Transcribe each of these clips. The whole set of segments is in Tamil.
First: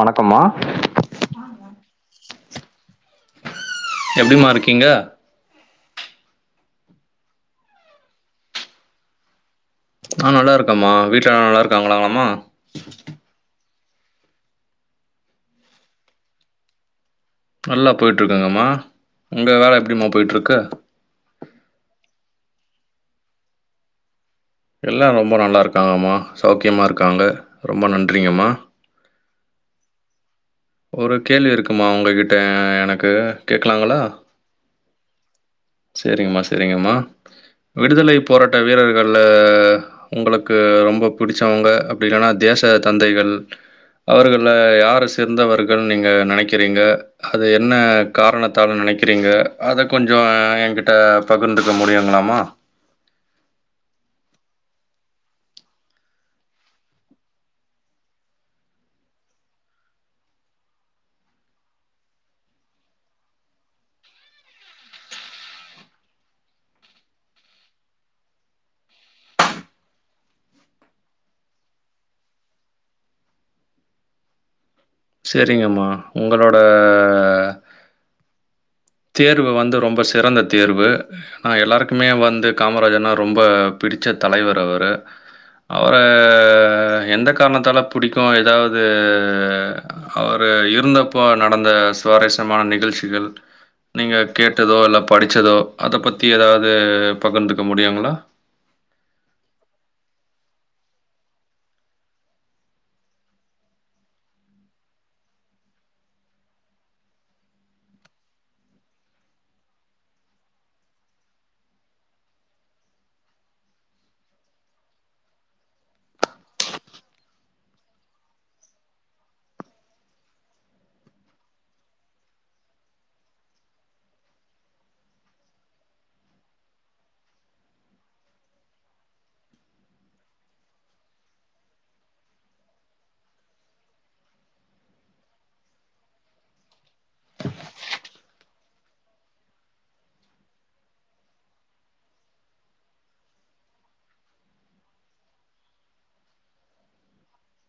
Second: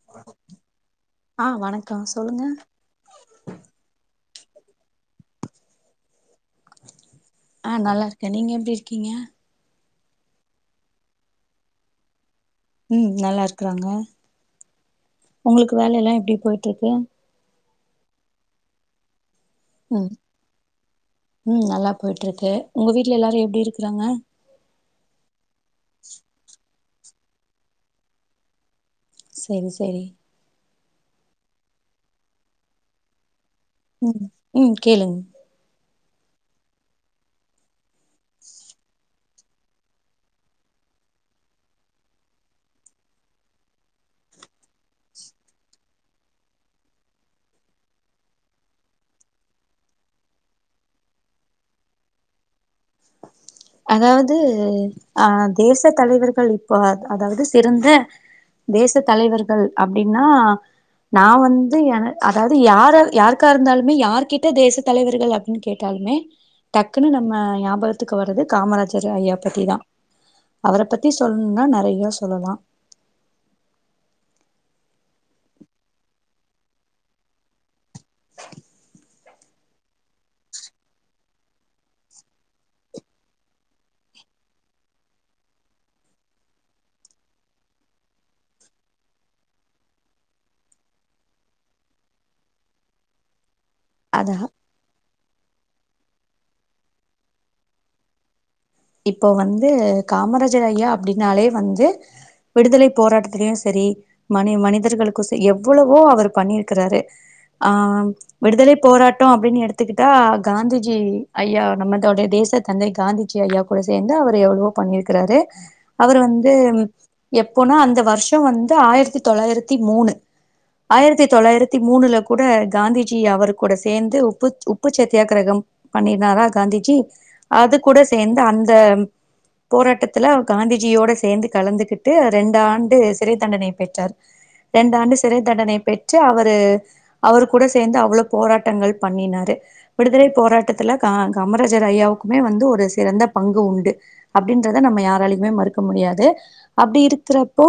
வணக்கம்மா ஆ வணக்கோ சொல்லுங்க எப்டிமா இருக்கீங்க ஆ நல்லா இருக்கே நீங்க எப்டி இருக்கீங்க ஆ நல்லா இருக்கேம்மா வீட்ல எல்லா நல்லா இருக்காங்களாங்கமா ம் நல்லா இருக்கறாங்க உங்களுக்கு வேலெல்லா எப்டி போயிட்டுருக்கு நல்லா போயிட்ருக்குங்கமா உங்க வேல எப்டிமா ம் போயிட்ருக்கு ம் நல்லா போயிட்ருக்கு உங்க வீட்ல எல்லாரு எப்டி இருக்கறாங்க எல்லா ரொம்ப நல்லாயிருக்காங்கம்மா சௌக்கியமாக இருக்காங்க ரொம்ப நன்றிங்கம்மா செரி செரி ஒரு கேள்வி இருக்குமா உங்ககிட்ட எனக்கு கேக்கலாங்களா ம் ம் கேளுங்க செரிங்கம்மா செரிங்கம்மா விடுதலை போராட்ட வீரர்கள்ல உங்களுக்கு ரொம்ப புடிச்சவங்க அப்டி இல்லனா தேச தந்தைகள் அவர்கள்ல யார சேர்ந்தவர்கள்னு நீங்க நெனைக்கிறீங்க அது என்ன காரணத்தால நெனைக்கிறீங்க அத கொஞ்சோ ஏங்கிட்ட பகிர்ந்துக்க முடியுங்களாமா அதாவது ஆ தேச தலைவர்கள் இப்போ அதாவது சிறந்த தேச தலைவர்கள் அப்டினா நா வந்து அதாவது யார் யாருக்கா இருந்தாலுமே யாருகிட்ட தேச தலைவர்கள் அப் னு கேட்டாலுமே டக்குன்னு நம்ம ஞாபகத்துக்கு வர்றது காமராஜர் ஐயா பத்தி தா அவர பத்தி சொல்லணும்னா நெறையா சொல்லலா செரிங்கம்மா உங்களோட தேர்வு வந்து ரொம்ப சிறந்த தேர்வு ஆ எல்லாருக்குமே வந்து காமராஜர்னா ரொம்ப பிடிச்ச தலைவர் அவரு அவர எந்த காரணத்தால புடிக்கு ஏதாவது அவர் இருந்தப்போ நடந்த சுவாரஸ்யமான நிகழ்ச்சிகள் நீங்க அதா கேட்டதோ இல்ல படிச்சதோ அத பத்தி ஏதாவது பகிர்ந்துக்க முடியுங்ளா இப்போ வந்து காமராஜர் ஐயா அப்டின்னாலே வந்து விடுதலை போராட்டத்திலயு சரி மனி மனிதர்களுக்கு சே எவ்வளவோ அவர் பண்ணிருக்குறாரு ஆ விடுதலை போராட்டோ அப்டின்னு எடுத்துக்கிட்டா காந்திஜி ஐயா நம்மதோடைய தேச தந்தை காந்திஜி ஐயா கூட சேந்து அவரு எவ்வளவோ பண்ணி இருக்குறாரு அவரு வந்து எப்போனா அந்த வருஷோ வந்து ஆயிரத்தி தொளாயிரத்தி மூணு ஆயிரத்தி தொள்ளாயிரத்தி மூணுல கூட காந்திஜி அவருகூட சேந்து உப்பு உப்பு சத்தியாகிரகம் பண்ணிருந்தாரா காந்திஜி அது கூட சேந்து அந்த போராட்டத்துல காந்திஜியோட சேந்து கலந்துகிட்டு ரெண்டு ஆண்டு சிறை தண்டனைய பெற்றார் ரெண்டு ஆண்டு சிறை தண்டனை பெற்று அவரு அவரு கூட சேந்து அவ்ளோ போராட்டங்கள் பண்ணினாரு விடுதலை போராட்டத்துல கா காமராஜர் ஐயாவுக்குமே வந்து ஒரு சிறந்த பங்கு உண்டு அப்டின்றத நம்ம யாராலயுமே மறுக்க முடியாது அப்டி இருக்குறப்போ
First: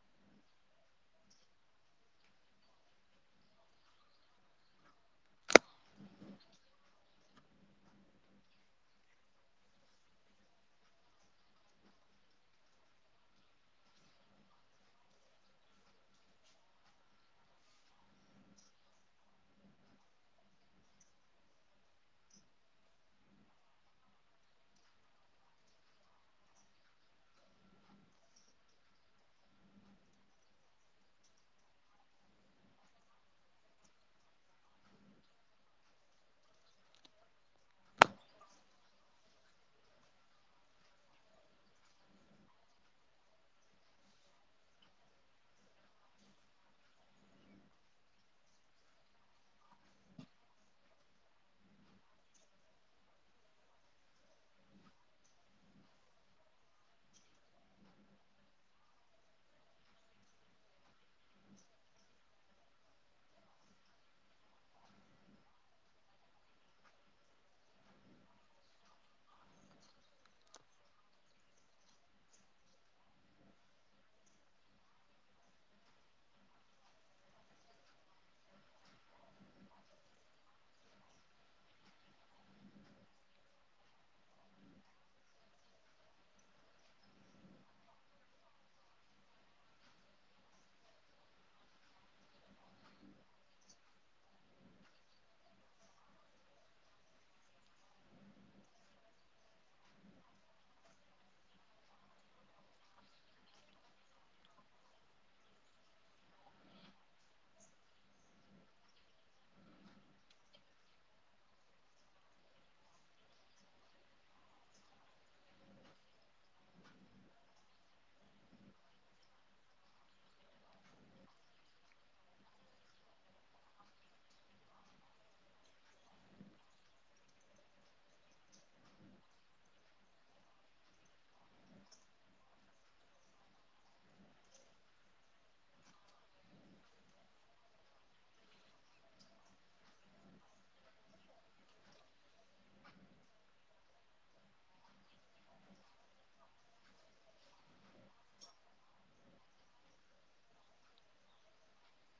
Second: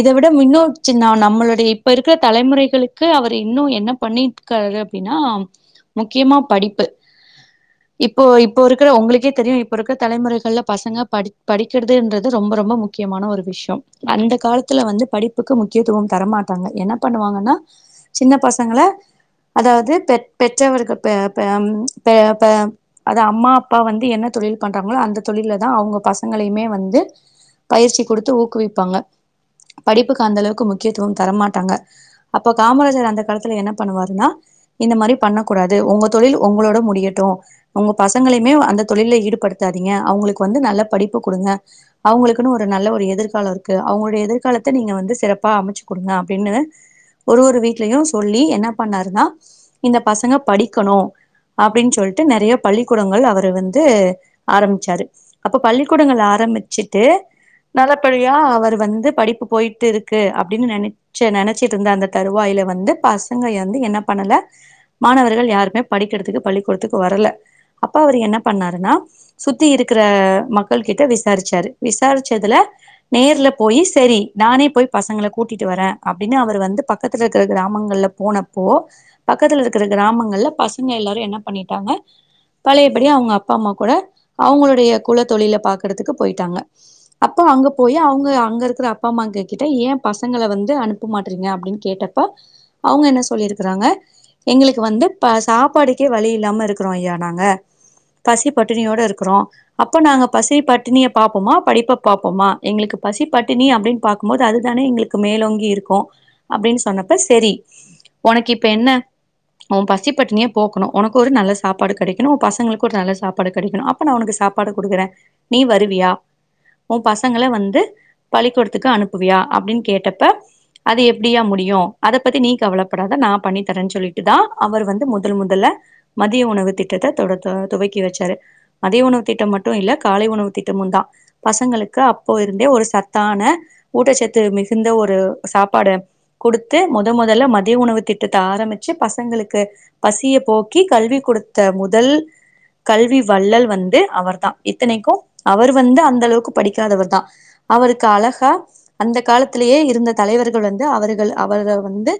இத விட மின்னோச்சின்னா நம்மளுடைய இப்ப இருக்ற தலைமுறைகளுக்கு அவர் இன்னு என்ன பண்ணி காரு அப்டின்னா முக்கியமா படிப்பு இப்போ இப்போ இருக்குற உங்களுக்கே தெரியும் இ இப்ப இருக்க தலைமுறைகள்ல பசங்க படி படிக்கிறதுன்றது ரொம்ப ரொம்ப முக்கியமான ஒரு விஷயோ அந்த காலத்துல வந்து படிப்புக்கு முக்கியத்துவம் தரமாட்டாங்க என்ன பண்ணுவாங்கன்னா சின்ன பசங்கள அதாவ்து பெ பெற்றவர்கள் பெ பெ பெ பெ அது அம்மா அப்பா வந்து என்ன தொழில் பண்றாங்ளோ அந்த தொழிலதா அவ்ங்க பசங்களைய்மே வந்து பயிற்சி குடுத்து ஊக்குவிப்பாங்க படிப்புக்கு அந்த அளவுக்கு முக்கியத்துவம் தரமாட்டாங்க அப்ப காமராஜர் அந்த காலத்துல என்ன பண்ணுவாருன்னா இந்த மாரி பண்ண கூடாது ஒங்க தொழில் ஒங்ளோட முடியட்டு ஒங்க பசங்களய்மே அந்த தொழில்ல ஈடுபடுத்தாதீங்க அவ்ங்களுக் வந்து நல்ல படிப்பு குடுங்க அவ்ங்ளுக்குனு ஒரு நல்ல ஒரு எதிர்காலருக்கு அவங்ளுடைய எதிர்காலத்த நீங்க வந்து சிறப்பா அமச்சு குடுங்க அப்டின்னு ஒரு ஒரு வீட்லயு சொல்லி என்ன பண்ணாருனா இந்த பசங்க படிக்கணு அப்டின் சொல்ட்டு நெறய பள்ளி கூடங்கள் அவரு வந் து ஆரம்ச்சாரு அப்ப பள்ளிகூடங்கள்ல ஆரம்பிச்சுட்டு நல்லபடியா அவரு வந்து படிப்பு போயிட்டுருக்கு அப்டின்னு நென ச நெனச்சிட்ருந்த அந்த தருவாயில வந்து பசங்க எந்து என்ன பண்ணல மாணவர்கள் யாருமே படிக்கிறதுக்கு பள்ளிக்கூடத்துக் வரல அப்ப அவரு என்ன பண்ணாருன்னா சுத்தி இருக்குற மக்கள் கிட்ட விசாரிச்சாரு விசாரிச்சதுல நேர்ல போயி செரி நானே போய் பசங்கள கூட்டிட்டு வரே அப்டின்னு அவரு வந்து பக்கத்துல இருக்குற கிராமங்கள்ல போனப்போ பக்கத்ல இருக்குற கிராமங்கள்ல பசங்க எல்லாரு என்ன பண்ணிட்டாங்க பழய படி அவுங்க அப்பா அம்மா கூட அவுங்களுடைய குல தொழில பாக்றதுக்கு போயிட்டாங்க அப்ப அங்க போயி அவுங்க அங்க இருக்குற அப்பா அம்மாங்க கிட்ட ஏ பசங்கள வந்து அனு ப்பு மாட்றீங்க அப்டின் கேட்டப்ப அவுங்க என்ன சொல்லிருக்குறாங்க எங்களுக்கு வந்து ப சாப்பாடுக்கே வழி இல்லாம இருக்குறோ ஐயா நாங்க பசி பட்டினியோட இருக்குறோ அப்போ நாங்க பசி பட்டினிய பாப்போமா படிப்ப பாப்போமா எங்களுக்கு பசி பட்டினி அப்டின் பாக்கும்போது அதுதானே எங்களுக் மேலோங்கி இருக்கு அப்டின் சொன்னப்ப சேரி ஒனக்கு இப்ப என்ன ஓ பசி பட்டினிய போக்குனு ஒனக்கொரு நல்ல சாப்பாடு கெடைக்கனு ஒ பசங்ளுக்கு ஒரு நல்ல சாப்பாடு கெடைக்குனு அப்ப நா ஒனக்கு சாப்பாடு குடுக்குறே நீ வருவியா ஓ பசங்கள வந்து பள்ளிகூடத்துக்கு அனுப்புவியா அப்டின் கேட்டப்ப அது எப்டி யா முடியு அத பத்தி நீ கவலப்படாத நா பண்ணி தரேன் சொல்லிட்டு தா அவரு வந்து முதல் முதல்ல மதிய உணவு திட்டத்த தொட தொ துவைக் கி வச்சாரு அதே உணவு திட்டமட்டு இல்ல காலை உணவு திட்டமுதா பசங்களுக்கு அப்போ இருந்தே ஒரு சத்தான ஊட்டச்சத்து மிகுந்த ஒரு சாப்பாடு குடுத்து மொத மொதல்ல மத்ய உணவு திட்டத்த ஆரமிச்சு பசங்ளுக்கு பசிய போக்கி கல்வி குடுத்த முதல் கல்வி வள்ளல் வந்து அவர்தா இத்தனைக்கு அவரு வந்து அந்தளவுக்கு படிக்காதவர்தா அவருக் அழகா அந்த காலத்லேயே இருந்த தலைவர்கள் வந்து அவருகள் அவர்கள் வந்து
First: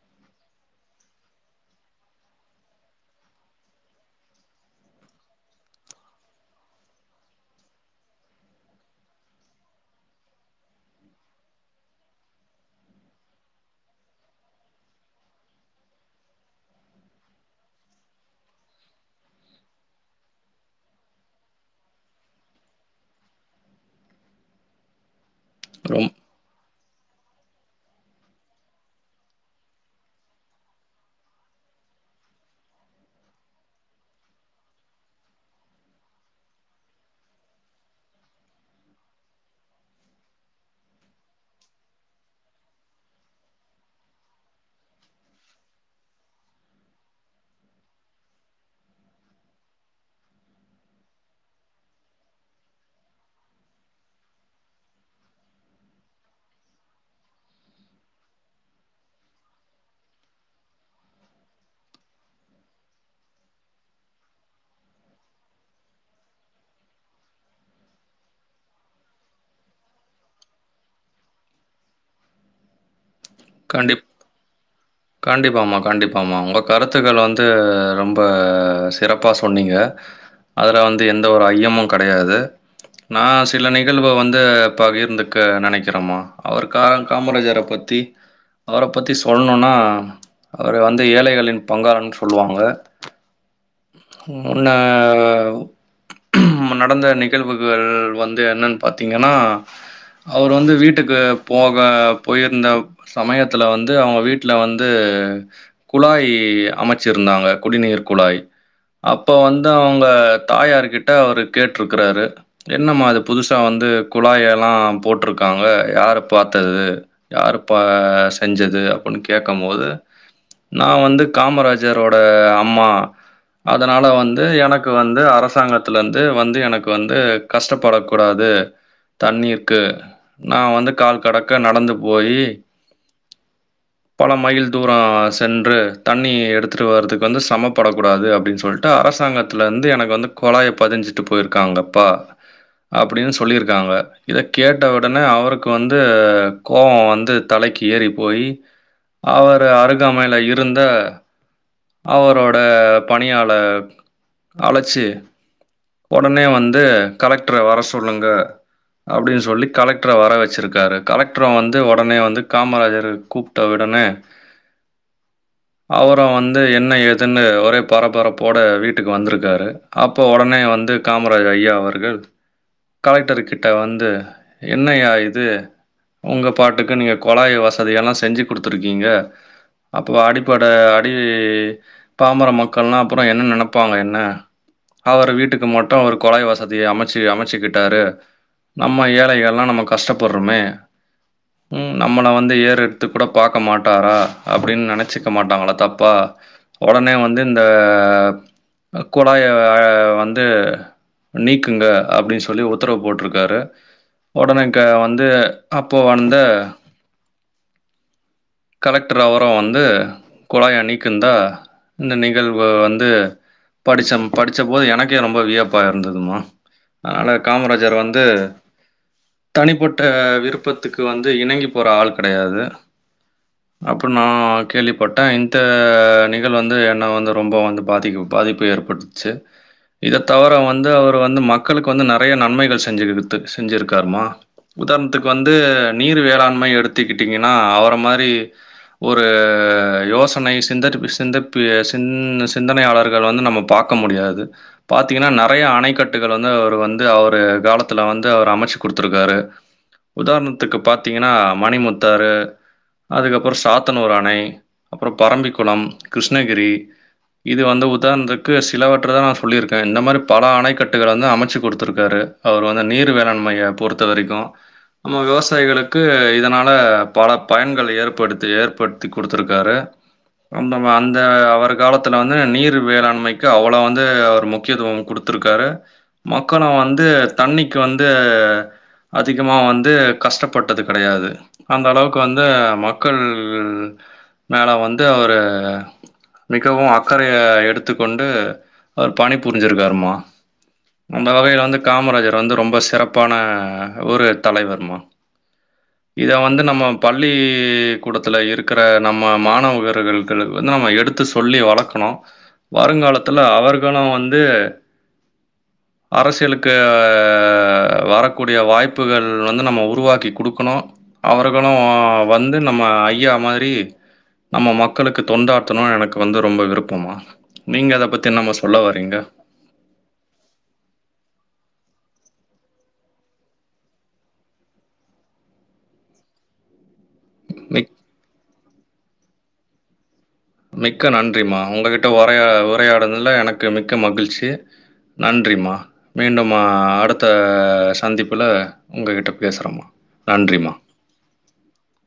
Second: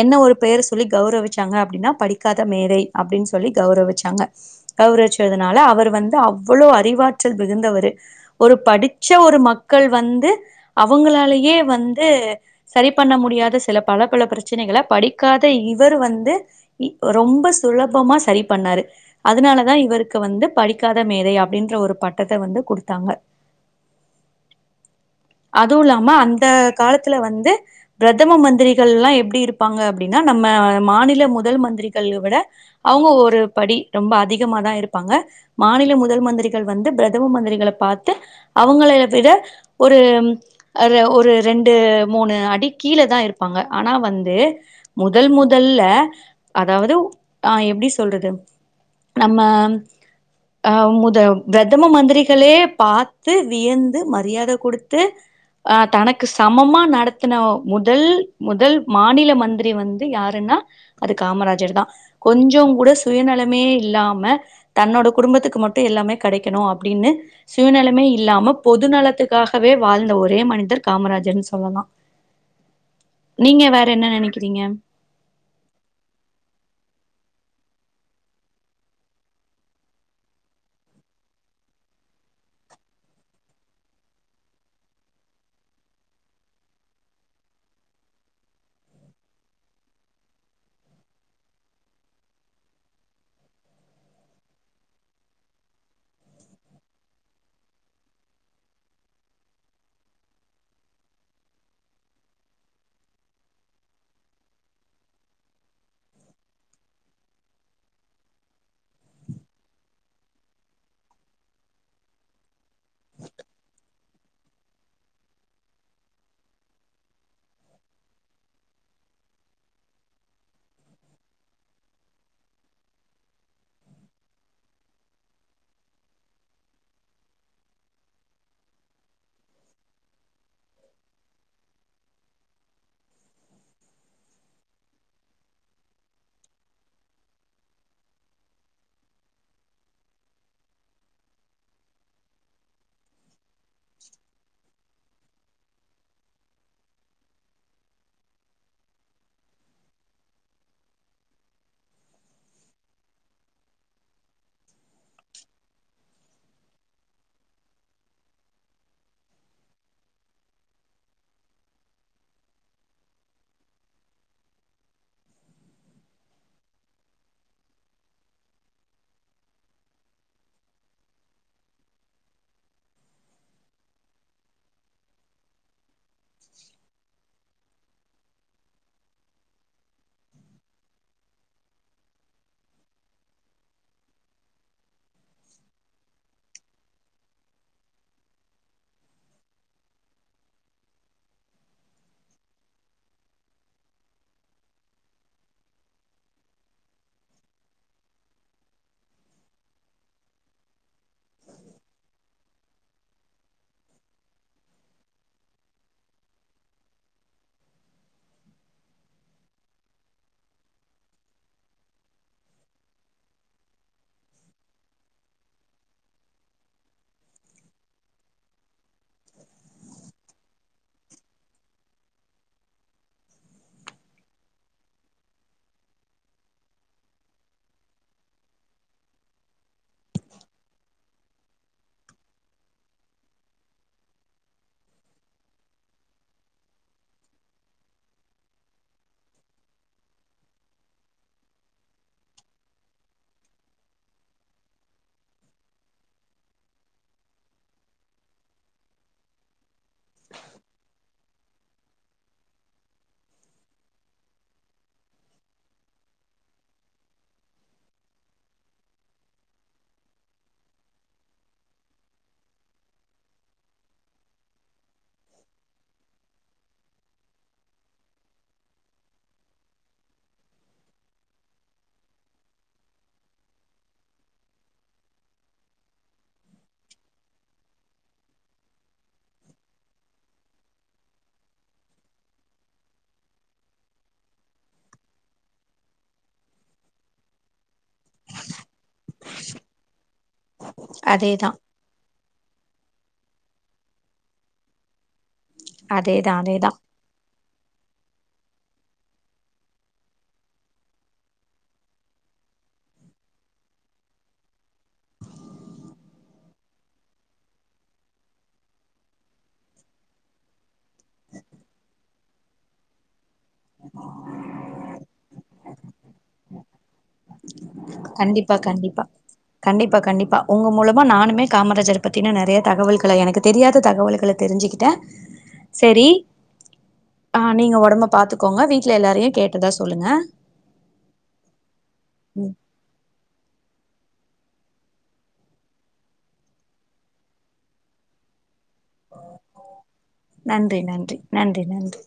என்ன ஒரு பேர சொல்லி கௌரவிச்சாங்க அப்டின்னா படிக்காத மேதை அப்டின் சொல்லி கௌரவிச்சாங்க கௌரச்சதுனால அவரு வந்து அவ்வளோ அறிவாற்றல் மிகுந்தவரு ஒரு படிச்ச ஒரு மக்கள் வந்து அவுங்களாலேயே வந்து சரி பண்ண முடியாத சில பல பல பிரச்சனைகள படிக்காத இவரு வந்து ரொம்ப சுலபமா சரி பண்ணாரு அதனால தா இவர்க்கு வந்து படிக்காத மேதை அப்டின்ற ஒரு பட்டத்த வந்து குடுத்தாங்க அதுவுல்லாம ரொம் அந்த காலத்ல வந்து பிரதம மந்திரிகள்லா எப்டி இருப்பாங்க அப்டின்னா நம்ம மாநில முதல் மந்திரிகள் விட அவ்ங்க ஒரு படி ரொம்ப அதி கமாதா இருப்பாங்க மாநில முதல் மந்திரிகள் வந்து பிரதம மந்திரிகள பாத்து அவங்களை விட ஒரு அதுல ஒரு ரெண்டு மூணு அடி கீழ தா இருப்பாங்க ஆனா வந்து முதல் முதல்ல அதாவ்து ஆ எப்டி சொல்றது நம்ம ஆ முத பிரதம மந்திரிகளே பாத்து வியந்து மரியாத குடுத்து ஆ தனக்கு சமமா நடத்தின முதல் முதல் மாநில மந்திரி வந்து யாருன்னா அது காமராஜர் தா கொஞ்சோ கூட சுயநலமே இல்லாம தன்னோட குடும்பத்துக்கு மட்டு எல்லாமே கடைக்கணு அப்படின்னு சுயநலமே இல்லாம பொது நலத்துக்காகவே வாழ்ந்த ஒரே மனிதர் காமராஜர் சொல்லலா நீங்க வேற என்ன நெனைக்கிறீங்க கண்டிப்பாம்மா கண்டிப்பாம்மா உங்க கருத்துக்கள் வந்து ரொம்ப சிறப்பா சொன்னீங்க அதல வந்து எந்த ஒரு ஐயமு கடையாது நா சில நிகழ்வு வந்து பகிர்ந்துக்க நெனைக்கிறேமா அவர் கா காமராஜர பத்தி அவர பத்தி சொல்ணுன்னா அவர வந்து ஏழைகளின் பங்காளன் சொல்லுவாங்க உன்ன நடந்த நிகழ்வுகள் வந்து என்னன் பாத்தீங்கன்னா அவரு வந்து வீட்டுக்கு போக போயிருந்த சமயத்துல வந்து அவங்க வீட்டுல வந்து குழாய் அமைச்சர் நாங்க குடிநீர் குழாய் அப்போ வந்து அவங்க தாயாரு கிட்ட அவரு கேட்ருக்கறாரு என்னம்மா இது புதுசா வந்து குழாய் எல்லா போட்ருக்காங்க யாரு பாத்தது இது யாரு பா செஞ்சது அப்படின் கேக்கம்போது நா வந்து காமராஜரோட அம்மா அதனால வந்து எனக்கு வந்து அரசாங்கத்துல இந்து வந்து எனக்கு வந்து கஷ்டப்பட கூடாது தண்ணீ இருக்கு நா வந்து கால் கடக்க நடந்து போயி பல மைல் தூரம் சென்று தண்ணி எடுத்துட்டு வரதுக்கு வந்து சமப்படக்கூடாது அ அப்படின்னு சொல்லிட்டு அரசாங்கத்துல இருந்து எனக்கு வந்து குழாய் பதிஞ்சிட்டு போயிருக்காங்கப்பா அப்படின்னு சொல்லியிருக்காங்க இதை கேட்டவ உடனே அவருக்கு வந்து கோவம் வந்து தலைக்கு ஏறி போய் அவரு அருகாமையில இருந்த அவரோட பணியாளர் அழைச்சி உடனே வந்து கலெக்டரை வர சொல்லுங்க அப்படின்னு சொல்லி கலெக்டரை வர வச்சிருக்காரு கலெக்டரை வந்து உடனே வந்து காமராஜரு கூ ப்டா உடனே அவரும் வந்து என்ன எதுன்னு ஒரே பரபரப்போட வீட்டுக்கு வந்திருக்காரு அப்போ உடனே வந்து காமராஜ் ஐயா அவர்கள் கலெக்டர் கிட்ட வந்து என்னயா இது உங்க பாட்டுக்கு நீங்க குழாய் வசதியெல்லாம் செஞ்சு கொடுத்துருக்கீங்க அப்போ அடிப்படை அடி பாம்பர மக்கள் மக்கள்லாம் அப்புறம் என்ன நினைப்பாங்க என்ன அவர் வீட்டுக்கு மட்டும் அவர் குழாய்வசதி அமைச்சி அமைச்சுக்கிட்டாரு நம்ம ஏழைகள்லாம் நம்ம கஷ்டப்படுறோமே உம் நம்மளை வந்து ஏறு எடுத்து கூட பார்க்க மாட்டாரா அப்படின்னு நினைச்சிக்க மாட்டாங்களா தப்பா உடனே வந்து இந்த குழாய் வந்து நீக்குங்க அப்படின்னு சொல்லி உத்தரவு போட்டிருக்காரு உடனேக்கு வந்து அப்போ வந்த கலெக்டர் அவரும் வந்து குழாய நீக்குந்தா இந்த நிகழ்வு வந்து படிச்ச படிச்ச போது எனக்கே ரொம்ப வியப்பா இருந்ததுமா அதனால காமராஜர் வந்து தனிப்பட்ட விருப்பத்துக்கு வந்து இணங்கி போற ஆள் கிடையாது அப்படி நான் கேள்விப்பட்டேன் இந்த நிகழ் வந்து நா வந்து ரொம்ப வந்து பாதி பாதிப்பு ஏற்படுச்சு இத தவிர வந்து அவரு வந்து மக்களுக்கு வந்து நிறைய நன்மைகள் செஞ்சு செஞ்சிருக்காருமா உதாரணத்துக்கு வந்து நீர் வேளாண்மை எடுத்துக்கிட்டீங்கன்னா அவர மாரி ஒரு யோசனை சிந்தரிப் சிந்திப் பு சிந் சிந்தனையாளர்கள் வந்து நம்ம பாக்க முடியாது பாத்தீங்கன்னா நெறைய அணைக்கட்டுகள் வந்து அவரு வந்து அவரு காலத்துல வந்து அவர் அமச்சு குடுத்துருக்காரு உதாரணத்துக்கு பாத்தீங் ஏனா மணிமுத்தாறு அதுக்கப்பறம் சாத்தனூர் அணை அப்பறம் பரம்பிக்குளம் கிருஷ்ணகிரி இது வந்து உதாரணத்துக்கு சிலவற்ற தா நா சொல்லிருக்கே இந்த மாரி பல அணைக்கட்டுகள் வந்து அமைச்சி குடுத்துருக்காரு அவர் வந்து நீர் வேளாண்மைய பொறுத்த வரைக்கு நம்ம விவசாயிகளுக்கு இதனால பல பயன்கள் ஏற்படுத்தி ஏற்படுத்தி குடுத்துருக்காரு அண்ணாவ் அந்த அவர் காலத்துல வந்து நீர் வேளாண்மைக்கு அவ்வளவு வந்து அவர் முக்கியத்துவம் குடுத்துருக்காரு மக்கன வந்து தண்ணிக்கு வந்து அதிகமா வந்து கஷ்டப்பட்டது கெடயாது அந்த அளவுக்கு வந்து மக்கள் மேல வந்து அவரு மிகவு அக்கறைய எடுத் த்து கொண்டு அவர் பணி புரிஞ்சுருக்காருமா அந்த அதேதா வகைய வந்து காமராஜர் வந்து ரொம்ப சிறப்பான ஒரு தலைவர்மா இத அதேதா வந்து அதேதா நம்ம பள்ளி கூடத்தில இருக்கிற நம்ம மாணவர்களுக் கு வந்து நம்ம எடுத்து சொல்லி வளக்கணு வருங்காலத்தில அவர்களு வந்து அரசியலுக்கு வரக்கூடிய வாய்ப்புகள் வந்து நம்ம உருவாக்கி குடுக்கணு அவர்களு வந்து நம்ம ஐயா மாரி நம்ம மக்களுக் தொண்டாற்றணு எனக்கு வந்து ரொம்ப விருப்பமா நீங்க அத பத்தி என்னாம்மா கண்டிப்பா சொல்ல கண்டிப்பா வரீங்க கண்டிப்பா கண்டிப்பா உங்க மூலமா நானுமே காமராஜர் பத்தின நெறைய தகவல்கள எனக்கு தெரியாத தகவல்கள தெரிஞ்சுக்கி டே செரி ஆ நீங்க மிக் ஒடம்ப பாத்துக்கோங்க வீட்ல எல்லாரியு கேட்டதா சொல்லுங்க மிக்க நன்றிமா ஒங்ககிட்ட உரையா ம் உரையாடுனாதுல எனக்கு மிக்க மகிழ்ச்சி நன்றிம்மா மீண்டும்மா அடுத்த சந்திப்பில நன்றி நன்றி நன்றி நன்றி